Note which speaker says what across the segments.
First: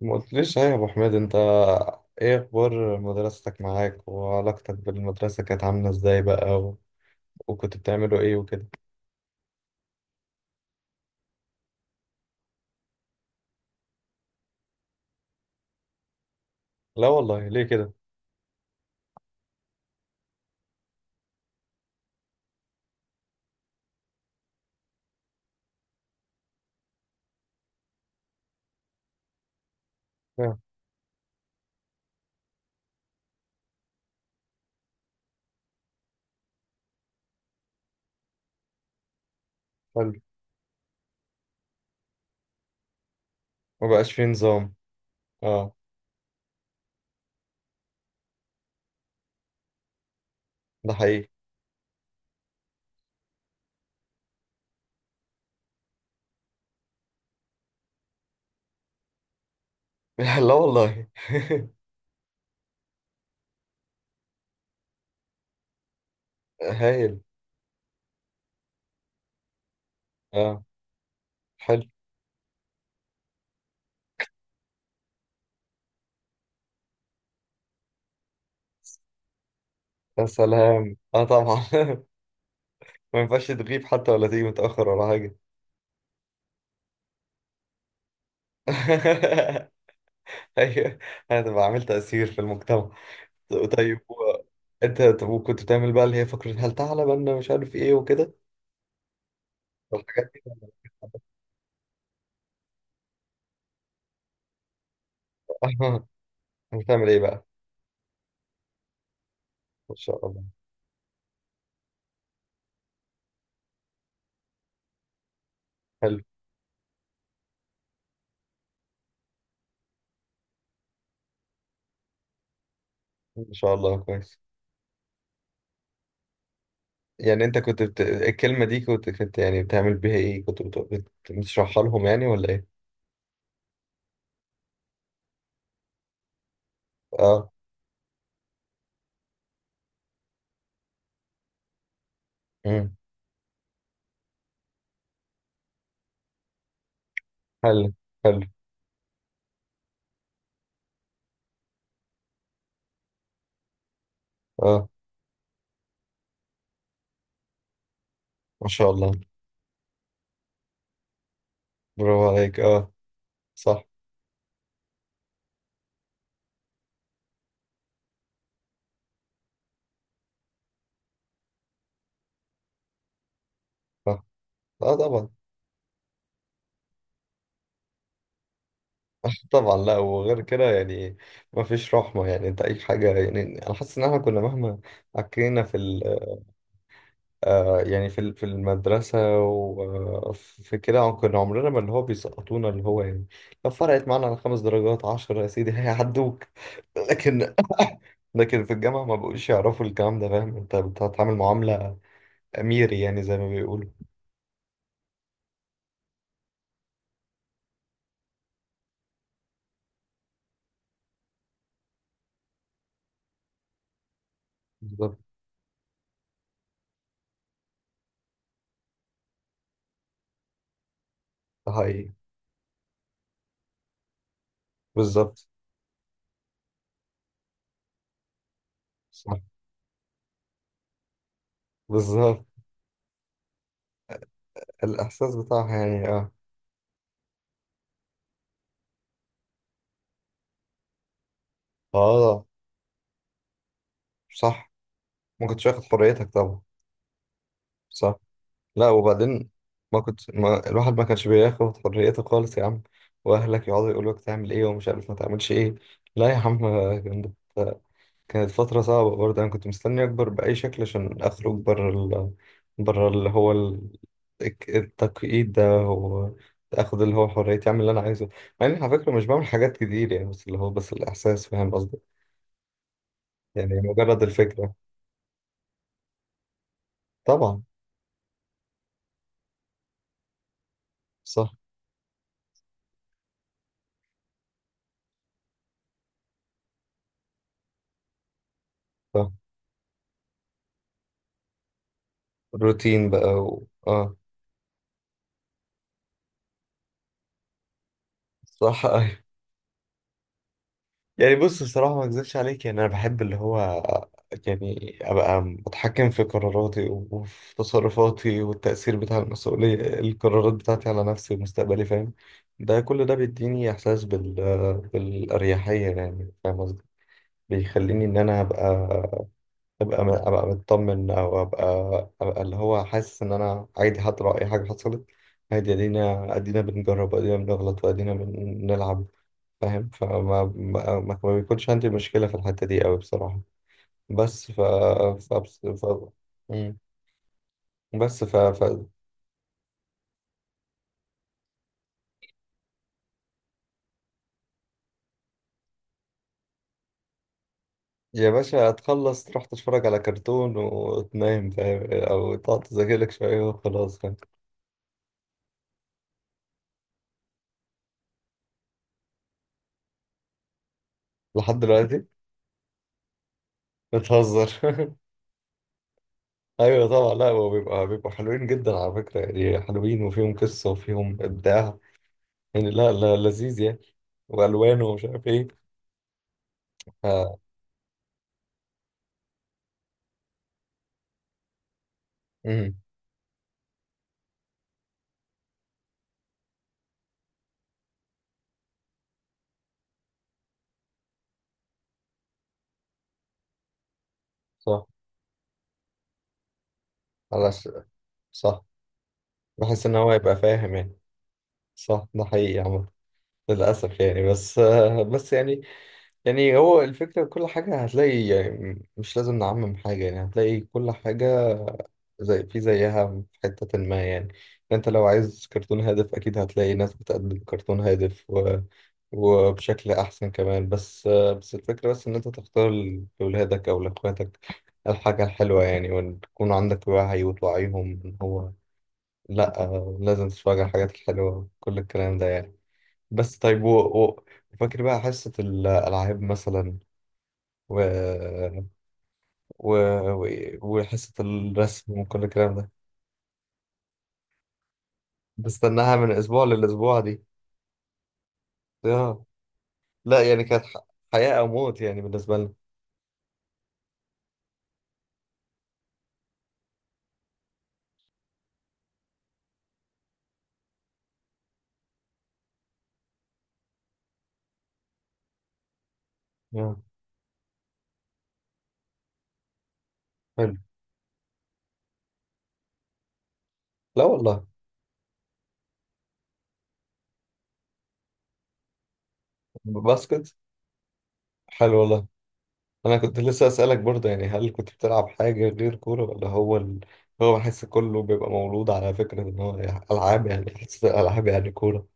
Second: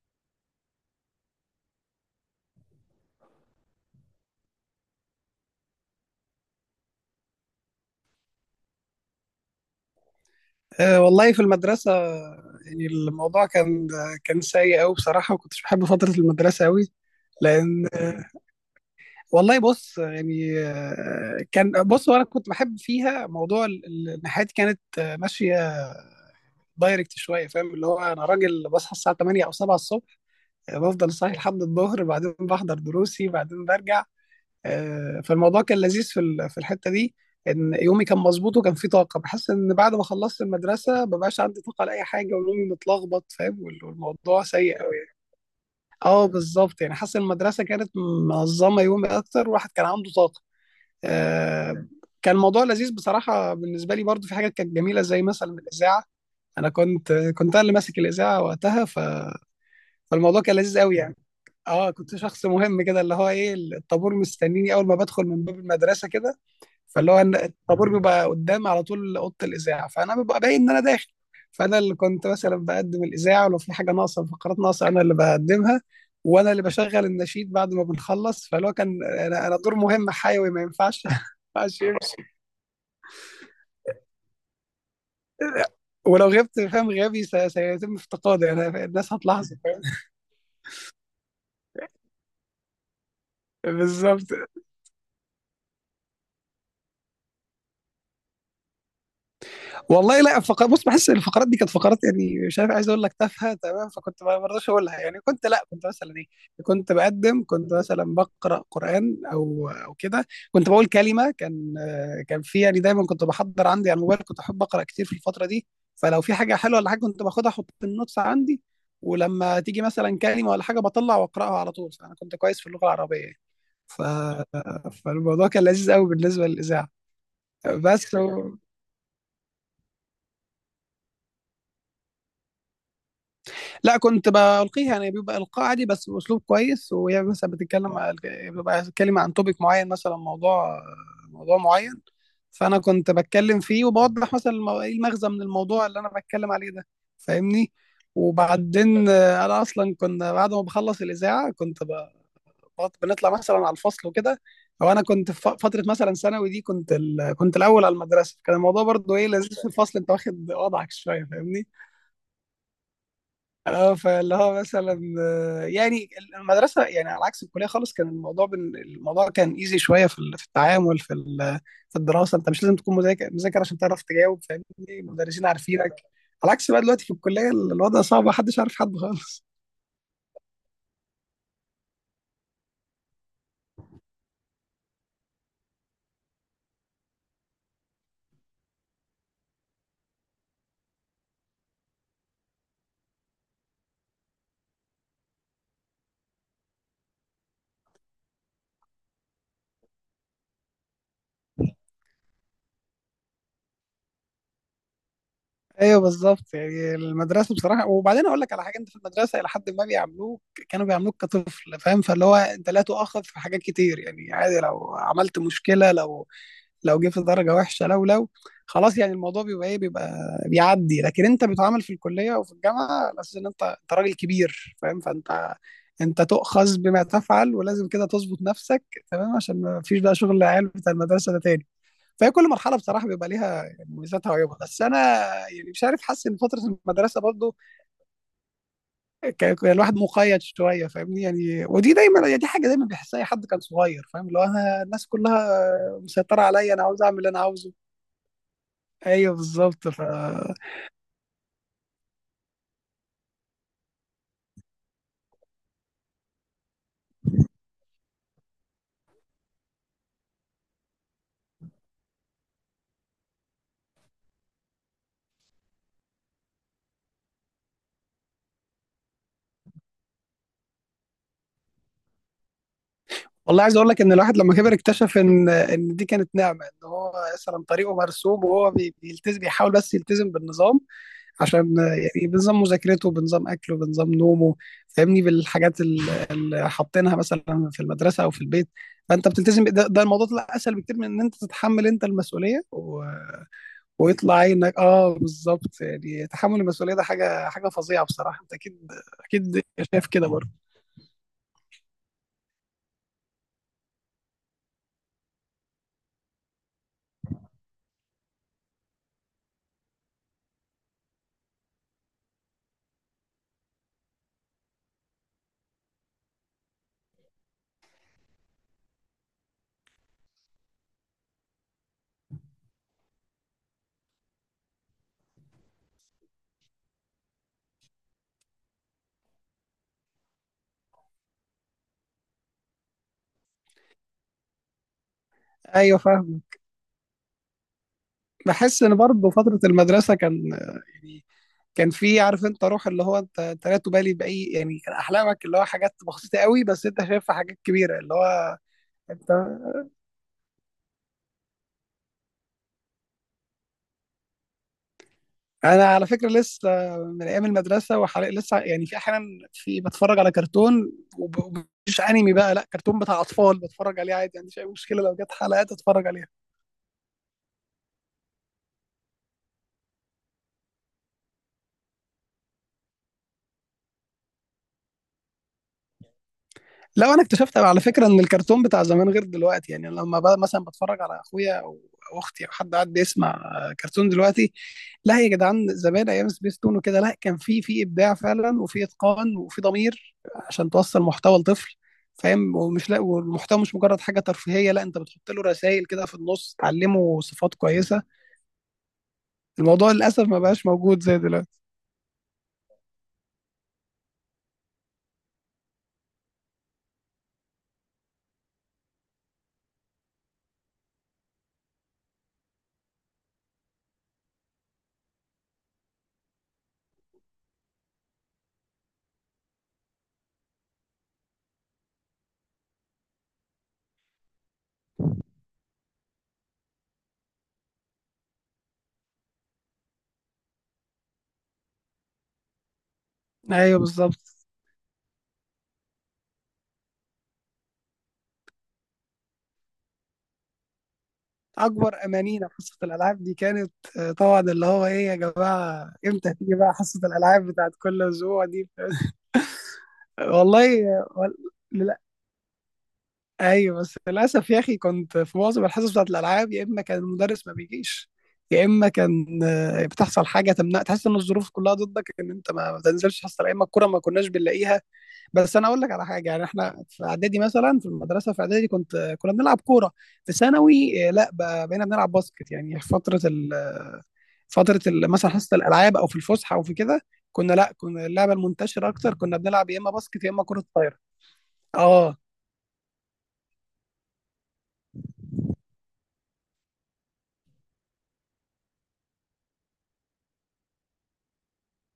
Speaker 1: ما قلتليش صحيح يا ابو حميد انت؟ ايه اخبار مدرستك معاك، وعلاقتك بالمدرسه كانت عامله ازاي بقى؟ و... وكنت بتعملوا ايه وكده؟
Speaker 2: أه، والله في المدرسة. يعني الموضوع كان سيء أوي بصراحة، وكنتش بحب فترة المدرسة أوي.
Speaker 1: لا والله، ليه
Speaker 2: لأن
Speaker 1: كده؟
Speaker 2: والله بص، يعني كان بص. وأنا كنت بحب فيها موضوع إن حياتي كانت ماشية دايركت شوية، فاهم؟ اللي هو أنا راجل بصحى الساعة 8 أو 7 الصبح.
Speaker 1: آه.
Speaker 2: بفضل صاحي لحد الظهر، بعدين بحضر دروسي، بعدين برجع. فالموضوع كان لذيذ في الحته دي. ان يومي كان مظبوط وكان فيه طاقه. بحس ان بعد ما
Speaker 1: حلو.
Speaker 2: خلصت المدرسه مبقاش عندي طاقه لاي حاجه، ويومي متلخبط، فاهم؟
Speaker 1: ما بقاش في
Speaker 2: والموضوع
Speaker 1: نظام.
Speaker 2: سيء قوي يعني.
Speaker 1: اه.
Speaker 2: اه، بالظبط، يعني حاسس إن المدرسه كانت منظمه يومي اكتر، والواحد كان عنده طاقه.
Speaker 1: ده حقيقي.
Speaker 2: آه، كان الموضوع لذيذ بصراحه بالنسبه لي. برضو في حاجات كانت جميله، زي مثلا الاذاعه. انا كنت انا اللي ماسك الاذاعه وقتها. فالموضوع
Speaker 1: لا
Speaker 2: كان لذيذ قوي
Speaker 1: والله.
Speaker 2: يعني. اه، كنت شخص مهم كده، اللي هو ايه، الطابور مستنيني اول ما بدخل من باب المدرسه كده. فاللي هو
Speaker 1: هايل.
Speaker 2: إن الطابور بيبقى قدام على طول اوضه الاذاعه، فانا ببقى باين
Speaker 1: اه.
Speaker 2: ان انا داخل. فانا
Speaker 1: حلو.
Speaker 2: اللي كنت مثلا بقدم الاذاعه. ولو في حاجه ناقصه، فقرات ناقصه، انا اللي بقدمها. وانا اللي بشغل النشيد بعد ما بنخلص. فاللي هو كان انا، دور مهم
Speaker 1: يا
Speaker 2: حيوي، ما
Speaker 1: سلام،
Speaker 2: ينفعش ما
Speaker 1: اه طبعا.
Speaker 2: ينفعش يمشي.
Speaker 1: ما ينفعش تغيب حتى ولا تيجي متاخر ولا حاجه.
Speaker 2: ولو غبت، فاهم، غيابي سيتم افتقادي. انا الناس هتلاحظه، فاهم؟
Speaker 1: ايوه. هتبقى عامل تاثير في المجتمع. طيب
Speaker 2: بالظبط.
Speaker 1: انت، طب، وكنت بتعمل بقى اللي هي فكره هل تعلم ان مش عارف ايه وكده؟ طب
Speaker 2: والله
Speaker 1: الحاجات
Speaker 2: لا،
Speaker 1: دي.
Speaker 2: فقرات، بص، بحس إن الفقرات دي كانت فقرات، يعني مش عارف عايز اقول لك تافهه، تمام؟ فكنت ما برضاش اقولها، يعني كنت، لا، كنت
Speaker 1: آه.
Speaker 2: مثلا ايه،
Speaker 1: هتعمل ايه بقى؟
Speaker 2: كنت مثلا بقرا قران او
Speaker 1: ان شاء
Speaker 2: كده.
Speaker 1: الله.
Speaker 2: كنت بقول كلمه كان، في، يعني دايما كنت بحضر عندي على الموبايل. كنت احب اقرا كتير في الفتره دي.
Speaker 1: حلو.
Speaker 2: فلو في حاجه حلوه ولا حاجه كنت باخدها احط في النوتس عندي. ولما تيجي مثلا كلمه ولا حاجه بطلع واقراها على طول. فانا كنت كويس في اللغه العربيه يعني.
Speaker 1: ان شاء الله،
Speaker 2: ف...
Speaker 1: كويس.
Speaker 2: فالموضوع كان لذيذ قوي بالنسبه للاذاعه.
Speaker 1: يعني انت كنت
Speaker 2: بس
Speaker 1: الكلمة دي كنت يعني بتعمل بيها ايه، كنت بتشرحها لهم يعني، ولا ايه؟
Speaker 2: لا، كنت بلقيها يعني بيبقى القاء عادي بس باسلوب كويس. وهي
Speaker 1: اه.
Speaker 2: مثلا بتتكلم بيبقى بتتكلم عن توبيك معين، مثلا موضوع معين. فانا
Speaker 1: امم.
Speaker 2: كنت بتكلم فيه وبوضح مثلا ايه المغزى من الموضوع اللي انا بتكلم عليه ده، فاهمني؟
Speaker 1: حلو. حلو.
Speaker 2: وبعدين انا اصلا كنا بعد ما بخلص الاذاعه بنطلع مثلا على الفصل وكده.
Speaker 1: اه.
Speaker 2: او انا كنت في فتره مثلا ثانوي دي كنت الاول على المدرسه. كان
Speaker 1: ما
Speaker 2: الموضوع
Speaker 1: شاء الله،
Speaker 2: برضو ايه لذيذ في الفصل، انت واخد وضعك شويه، فاهمني؟
Speaker 1: برافو عليك. اه. صح.
Speaker 2: اه، فاللي هو مثلا يعني المدرسه يعني على عكس الكليه خالص. كان الموضوع كان ايزي شويه في التعامل في الدراسه. انت مش لازم تكون مذاكر مذاكر عشان تعرف
Speaker 1: صح.
Speaker 2: تجاوب، فاهمني؟
Speaker 1: اه طبعا.
Speaker 2: المدرسين عارفينك. على عكس بقى دلوقتي في الكليه، الوضع صعب، محدش عارف حد خالص.
Speaker 1: طبعا لا، وغير كده يعني ما فيش رحمة. يعني انت اي حاجة، يعني انا حاسس ان احنا كنا مهما عكينا في آه، يعني في المدرسة وفي كده، كنا عمرنا ما اللي هو بيسقطونا اللي هو، يعني لو فرقت معانا على خمس درجات عشرة يا سيدي هيعدوك. لكن في الجامعة ما بقوش يعرفوا الكلام ده، فاهم؟ انت بتتعامل معاملة أميري، يعني زي ما بيقولوا.
Speaker 2: ايوه بالظبط، يعني المدرسه بصراحه. وبعدين اقول لك على حاجه، انت في المدرسه الى حد ما بيعاملوك، كانوا بيعاملوك كطفل، فاهم؟ فاللي هو انت لا تؤاخذ في حاجات كتير، يعني عادي لو
Speaker 1: بالظبط.
Speaker 2: عملت مشكله، لو جه في درجه وحشه، لو خلاص يعني الموضوع بيبقى ايه، بيبقى بيعدي. لكن انت
Speaker 1: ده
Speaker 2: بتعامل في
Speaker 1: حقيقي.
Speaker 2: الكليه وفي الجامعه على اساس ان انت راجل كبير، فاهم؟
Speaker 1: بالظبط.
Speaker 2: فانت تؤخذ بما تفعل، ولازم كده تظبط نفسك. تمام،
Speaker 1: صح.
Speaker 2: عشان ما فيش بقى شغل العيال بتاع المدرسه ده تاني. فهي
Speaker 1: بالظبط.
Speaker 2: كل مرحله بصراحه بيبقى ليها يعني مميزاتها وعيوبها. بس انا
Speaker 1: الإحساس
Speaker 2: يعني
Speaker 1: بتاعها
Speaker 2: مش عارف،
Speaker 1: يعني،
Speaker 2: حاسس
Speaker 1: اه.
Speaker 2: ان فتره المدرسه برضو كان الواحد مقيد شويه، فاهمني؟ يعني ودي دايما، يعني
Speaker 1: اه
Speaker 2: دي حاجه دايما بيحسها اي حد كان صغير، فاهم؟ اللي هو،
Speaker 1: صح.
Speaker 2: انا الناس
Speaker 1: ما
Speaker 2: كلها
Speaker 1: كنتش واخد حريتك
Speaker 2: مسيطره
Speaker 1: طبعا.
Speaker 2: عليا، انا عاوز اعمل اللي انا عاوزه.
Speaker 1: صح. لا،
Speaker 2: ايوه
Speaker 1: وبعدين
Speaker 2: بالظبط.
Speaker 1: ما كنت ما الواحد ما كانش بياخد حريته خالص يا عم، واهلك يقعدوا يقولوا لك تعمل ايه ومش عارف ما تعملش ايه. لا يا عم. كانت كانت فترة صعبة برضه. انا كنت مستني اكبر بأي شكل عشان اخرج بره اللي هو التقييد ده، واخد اللي هو حريتي اعمل اللي انا عايزه. مع اني على فكرة مش بعمل حاجات كتير يعني، بس اللي هو بس الاحساس، فاهم قصدي؟
Speaker 2: والله
Speaker 1: يعني
Speaker 2: عايز اقول لك ان
Speaker 1: مجرد
Speaker 2: الواحد لما كبر
Speaker 1: الفكرة.
Speaker 2: اكتشف ان دي كانت نعمه. ان هو
Speaker 1: طبعا.
Speaker 2: مثلا طريقه مرسوم وهو بيلتزم، بيحاول بس يلتزم بالنظام.
Speaker 1: صح.
Speaker 2: عشان يعني بنظام مذاكرته، بنظام اكله، بنظام نومه، فاهمني. بالحاجات اللي حاطينها مثلا في المدرسه او في البيت. فانت
Speaker 1: صح.
Speaker 2: بتلتزم ده الموضوع طلع اسهل بكتير من ان انت تتحمل انت المسؤوليه.
Speaker 1: روتين بقى اه.
Speaker 2: ويطلع عينك. اه بالظبط، يعني تحمل المسؤوليه ده حاجه فظيعه بصراحه، انت اكيد،
Speaker 1: صح أيوه.
Speaker 2: اكيد شايف كده برضه.
Speaker 1: يعني بص، الصراحة ما اكذبش عليك، يعني انا بحب اللي هو يعني ابقى متحكم في قراراتي وفي تصرفاتي، والتأثير بتاع المسؤولية، القرارات بتاعتي على نفسي ومستقبلي فاهم. ده كل ده بيديني احساس بالأريحية يعني، فاهم قصدي؟ بيخليني ان انا ابقى مطمن، او ابقى اللي هو حاسس ان انا عادي حتى لو اي حاجة حصلت. عادي، ادينا بنجرب، ادينا بنغلط، وادينا بنلعب فاهم. فما ما, ما ما بيكونش عندي مشكلة في الحتة دي قوي بصراحة. بس ف ف,
Speaker 2: ايوه
Speaker 1: ف...
Speaker 2: فاهم.
Speaker 1: مم. بس ف... ف
Speaker 2: بحس ان برضه فتره المدرسه كان، يعني كان في، عارف انت روح، اللي هو انت لا تبالي باي، يعني كان احلامك اللي هو حاجات بسيطه قوي بس انت شايفها حاجات كبيره اللي
Speaker 1: يا
Speaker 2: هو
Speaker 1: باشا هتخلص
Speaker 2: انت.
Speaker 1: تروح تتفرج على كرتون وتنام فاهم، او تقعد تذاكر لك شوية وخلاص فاهم.
Speaker 2: انا على فكره لسه من ايام المدرسه، وحاليا لسه يعني في احيانا في بتفرج على كرتون وب-
Speaker 1: لحد
Speaker 2: ومش
Speaker 1: دلوقتي؟
Speaker 2: انمي بقى، لا كرتون بتاع اطفال بتفرج عليه عادي، ما
Speaker 1: بتهزر.
Speaker 2: عنديش اي مشكله لو جت حلقات اتفرج عليها.
Speaker 1: ايوه طبعا، لا هو بيبقوا حلوين جدا على فكرة يعني، حلوين وفيهم قصة وفيهم ابداع يعني. لا لا، لذيذ يعني، والوان ومش عارف ايه.
Speaker 2: لو انا
Speaker 1: ف...
Speaker 2: اكتشفت على فكره ان الكرتون بتاع زمان غير دلوقتي، يعني لما بقى مثلا بتفرج على اخويا او اختي او
Speaker 1: مم.
Speaker 2: حد قاعد بيسمع كرتون دلوقتي، لا يا جدعان، زمان ايام سبيس تون وكده لا، كان في ابداع فعلا، وفي اتقان، وفي ضمير عشان توصل محتوى لطفل، فاهم؟ ومش لا، والمحتوى مش مجرد حاجه ترفيهيه، لا،
Speaker 1: صح.
Speaker 2: انت بتحط له رسائل كده في النص تعلمه
Speaker 1: على
Speaker 2: صفات كويسه.
Speaker 1: صح. بحس
Speaker 2: الموضوع
Speaker 1: ان هو
Speaker 2: للاسف
Speaker 1: يبقى
Speaker 2: ما بقاش
Speaker 1: فاهم يعني.
Speaker 2: موجود زي دلوقتي.
Speaker 1: صح، ده حقيقي يا عم. للأسف يعني، بس يعني يعني هو الفكرة، كل حاجة هتلاقي يعني، مش لازم نعمم حاجة، يعني هتلاقي كل حاجة زي في زيها في حتة ما يعني. انت لو عايز كرتون هادف أكيد هتلاقي ناس بتقدم كرتون هادف وبشكل أحسن كمان، بس الفكرة بس إن أنت تختار لأولادك أو لأخواتك الحاجة الحلوة يعني، وتكون عندك وعي وتوعيهم إن هو لأ، لازم تتفرج على الحاجات الحلوة، كل الكلام ده يعني. بس طيب
Speaker 2: ايوه بالظبط.
Speaker 1: وفاكر بقى حصة الألعاب مثلا، و... و... و... وحصة
Speaker 2: اكبر
Speaker 1: الرسم وكل
Speaker 2: امانينا
Speaker 1: الكلام ده.
Speaker 2: حصه الالعاب دي كانت، طبعا، اللي هو ايه يا جماعه،
Speaker 1: بستناها من
Speaker 2: امتى
Speaker 1: أسبوع
Speaker 2: هتيجي بقى
Speaker 1: للأسبوع
Speaker 2: حصه
Speaker 1: دي.
Speaker 2: الالعاب بتاعت كل اسبوع دي؟
Speaker 1: آه. لا يعني كانت
Speaker 2: والله
Speaker 1: حياة أو موت
Speaker 2: لا،
Speaker 1: يعني بالنسبة لنا.
Speaker 2: ايوه، بس للاسف يا اخي كنت في معظم الحصص بتاعت الالعاب، يا اما كان المدرس ما بيجيش. يا اما كان بتحصل حاجه تمنع، تحس ان الظروف كلها ضدك ان انت ما تنزلش حصه، يا اما الكوره ما كناش بنلاقيها. بس انا اقول لك على حاجه، يعني
Speaker 1: آه.
Speaker 2: احنا في اعدادي مثلا، في المدرسه في اعدادي كنت كنا بنلعب كوره. في
Speaker 1: حلو.
Speaker 2: ثانوي لا، بقينا بنلعب باسكت. يعني في فتره
Speaker 1: لا والله.
Speaker 2: فتره مثلا حصه الالعاب، او في الفسحه، او في كده. كنا، لا، كنا اللعبه المنتشره اكتر كنا بنلعب، يا اما باسكت يا
Speaker 1: باسكت.
Speaker 2: اما كره طايره.
Speaker 1: حلو والله.
Speaker 2: اه،
Speaker 1: أنا كنت لسه أسألك برضه يعني، هل كنت بتلعب حاجة غير كورة، ولا هو هو بحس كله بيبقى مولود على فكرة إن هو يعني ألعاب، يعني حصة الألعاب يعني كورة،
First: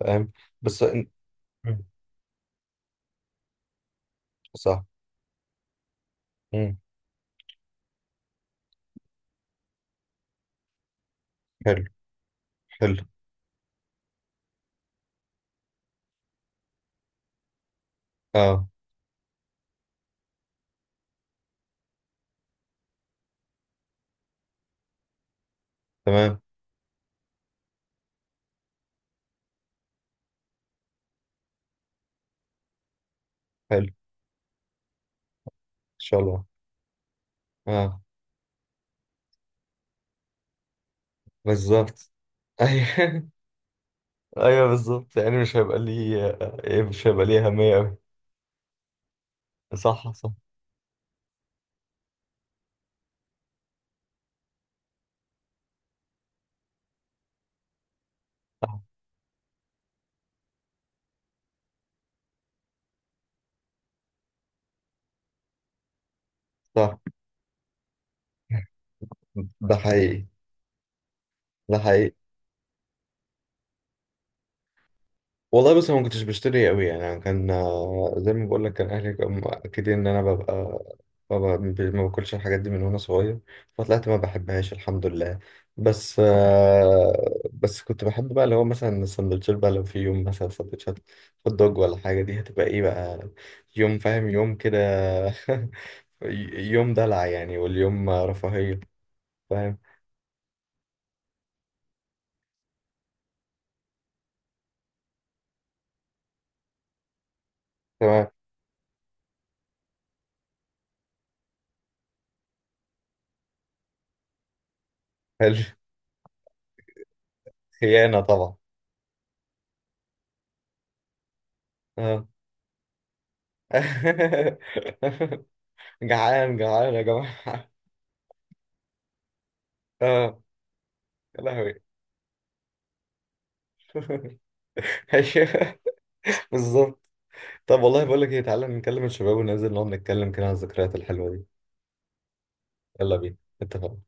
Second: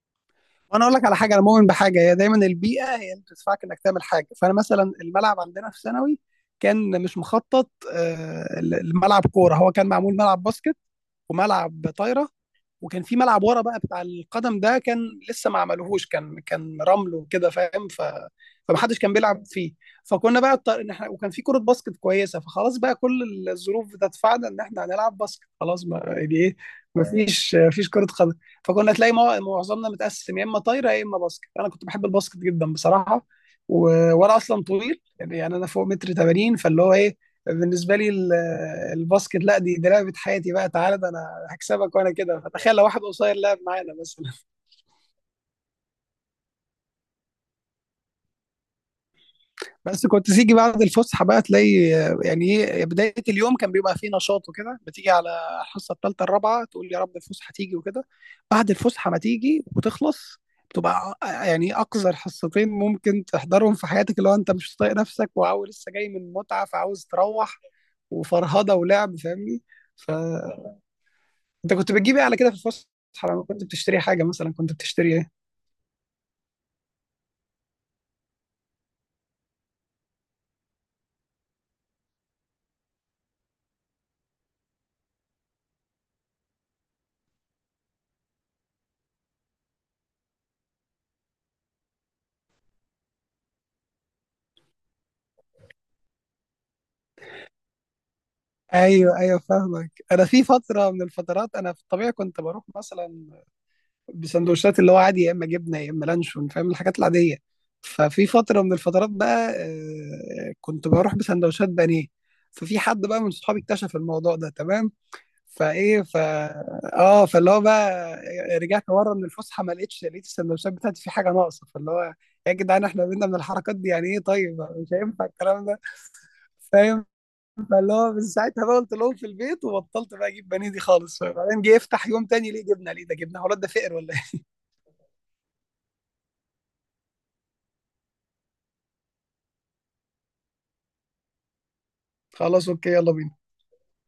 Speaker 1: فاهم؟ بس
Speaker 2: وانا اقول لك
Speaker 1: إن-
Speaker 2: على حاجه، انا مؤمن بحاجه، هي دايما البيئه هي اللي بتدفعك انك تعمل حاجه. فانا
Speaker 1: صح.
Speaker 2: مثلا الملعب عندنا في ثانوي
Speaker 1: مم.
Speaker 2: كان مش مخطط لملعب كوره، هو كان معمول ملعب باسكت
Speaker 1: حلو.
Speaker 2: وملعب طايره. وكان
Speaker 1: حلو.
Speaker 2: في ملعب ورا بقى بتاع القدم ده، كان لسه ما عملوهوش، كان رمل وكده فاهم.
Speaker 1: اه.
Speaker 2: فمحدش كان بيلعب فيه. فكنا بقى اضطر ان احنا، وكان في كرة باسكت كويسة، فخلاص بقى كل الظروف بتدفعنا ان احنا هنلعب باسكت، خلاص ما يعني
Speaker 1: تمام.
Speaker 2: ايه، ما فيش كرة قدم. فكنا تلاقي معظمنا متقسم، يا اما طايرة يا اما باسكت. انا كنت بحب الباسكت جدا بصراحة. و...
Speaker 1: حلو. ان
Speaker 2: وانا اصلا طويل يعني انا فوق متر
Speaker 1: شاء الله.
Speaker 2: 80، فاللي هو ايه، بالنسبه
Speaker 1: اه
Speaker 2: لي الباسكت لا دي لعبه حياتي بقى، تعالى ده انا هكسبك
Speaker 1: بالظبط.
Speaker 2: وانا كده، فتخيل لو واحد
Speaker 1: ايوه
Speaker 2: قصير لعب معانا مثلا.
Speaker 1: ايوه بالظبط يعني مش هيبقى لي اهميه قوي.
Speaker 2: بس
Speaker 1: صح
Speaker 2: كنت
Speaker 1: صح
Speaker 2: تيجي بعد الفسحه بقى تلاقي، يعني ايه، بدايه اليوم كان بيبقى فيه نشاط وكده، بتيجي على الحصه الثالثه الرابعه تقول يا رب الفسحه تيجي وكده. بعد
Speaker 1: صح
Speaker 2: الفسحه ما تيجي وتخلص بتبقى يعني اقذر حصتين ممكن تحضرهم في حياتك، اللي هو انت مش طايق نفسك وعاوز لسه جاي من متعه،
Speaker 1: صح.
Speaker 2: فعاوز تروح وفرهده ولعب، فاهمني.
Speaker 1: ده
Speaker 2: ف
Speaker 1: حقيقي.
Speaker 2: انت
Speaker 1: ده
Speaker 2: كنت
Speaker 1: حقيقي.
Speaker 2: بتجيب ايه على كده في الفسحه؟ لما كنت بتشتري حاجه مثلا كنت بتشتري ايه؟
Speaker 1: والله بص، أنا ما كنتش بشتري قوي يعني، أنا كان زي ما بقول لك، كان اهلي كانوا مأكدين ان انا ببقى ببقى ما باكلش الحاجات دي من وانا صغير، فطلعت ما بحبهاش الحمد لله. بس كنت بحب بقى اللي هو مثلا السندوتشات، بقى لو في يوم مثلا سندوتشات هوت دوج ولا حاجة، دي هتبقى ايه بقى يوم فاهم، يوم كده، يوم دلع يعني، واليوم رفاهية.
Speaker 2: ايوه، ايوه،
Speaker 1: فاهم.
Speaker 2: فاهمك. انا في فتره من الفترات، انا في الطبيعي كنت بروح مثلا بسندوتشات، اللي هو عادي يا اما جبنه يا اما لانشون فاهم، الحاجات العاديه. ففي
Speaker 1: تمام.
Speaker 2: فتره من الفترات بقى كنت بروح بسندوتشات بانيه. ففي حد بقى من صحابي اكتشف الموضوع ده، تمام.
Speaker 1: حلو.
Speaker 2: فايه ف اه فاللي هو بقى
Speaker 1: خيانة طبعا.
Speaker 2: رجعت ورا من الفسحه، ما لقيتش، لقيت السندوتشات بتاعتي في حاجه ناقصه، فاللي هو،
Speaker 1: اه.
Speaker 2: يا جدعان احنا بينا من الحركات دي يعني ايه، طيب مش هينفع الكلام ده،
Speaker 1: جعان جعان يا
Speaker 2: فاهم؟
Speaker 1: جماعة.
Speaker 2: فاللي هو من ساعتها بقى قلت لهم في البيت، وبطلت بقى
Speaker 1: اه
Speaker 2: اجيب بانيه دي خالص.
Speaker 1: يا
Speaker 2: بعدين جه
Speaker 1: لهوي.
Speaker 2: يفتح يوم تاني، ليه جبنه؟ ليه ده جبنه؟ هو الواد ده فقر ولا ايه؟
Speaker 1: أيوه، بالظبط. طب والله بقول لك ايه، تعالى نكلم الشباب وننزل نقعد نتكلم كده عن الذكريات الحلوة دي.
Speaker 2: خلاص اوكي، يلا
Speaker 1: يلا بينا.
Speaker 2: بينا.
Speaker 1: اتفقنا.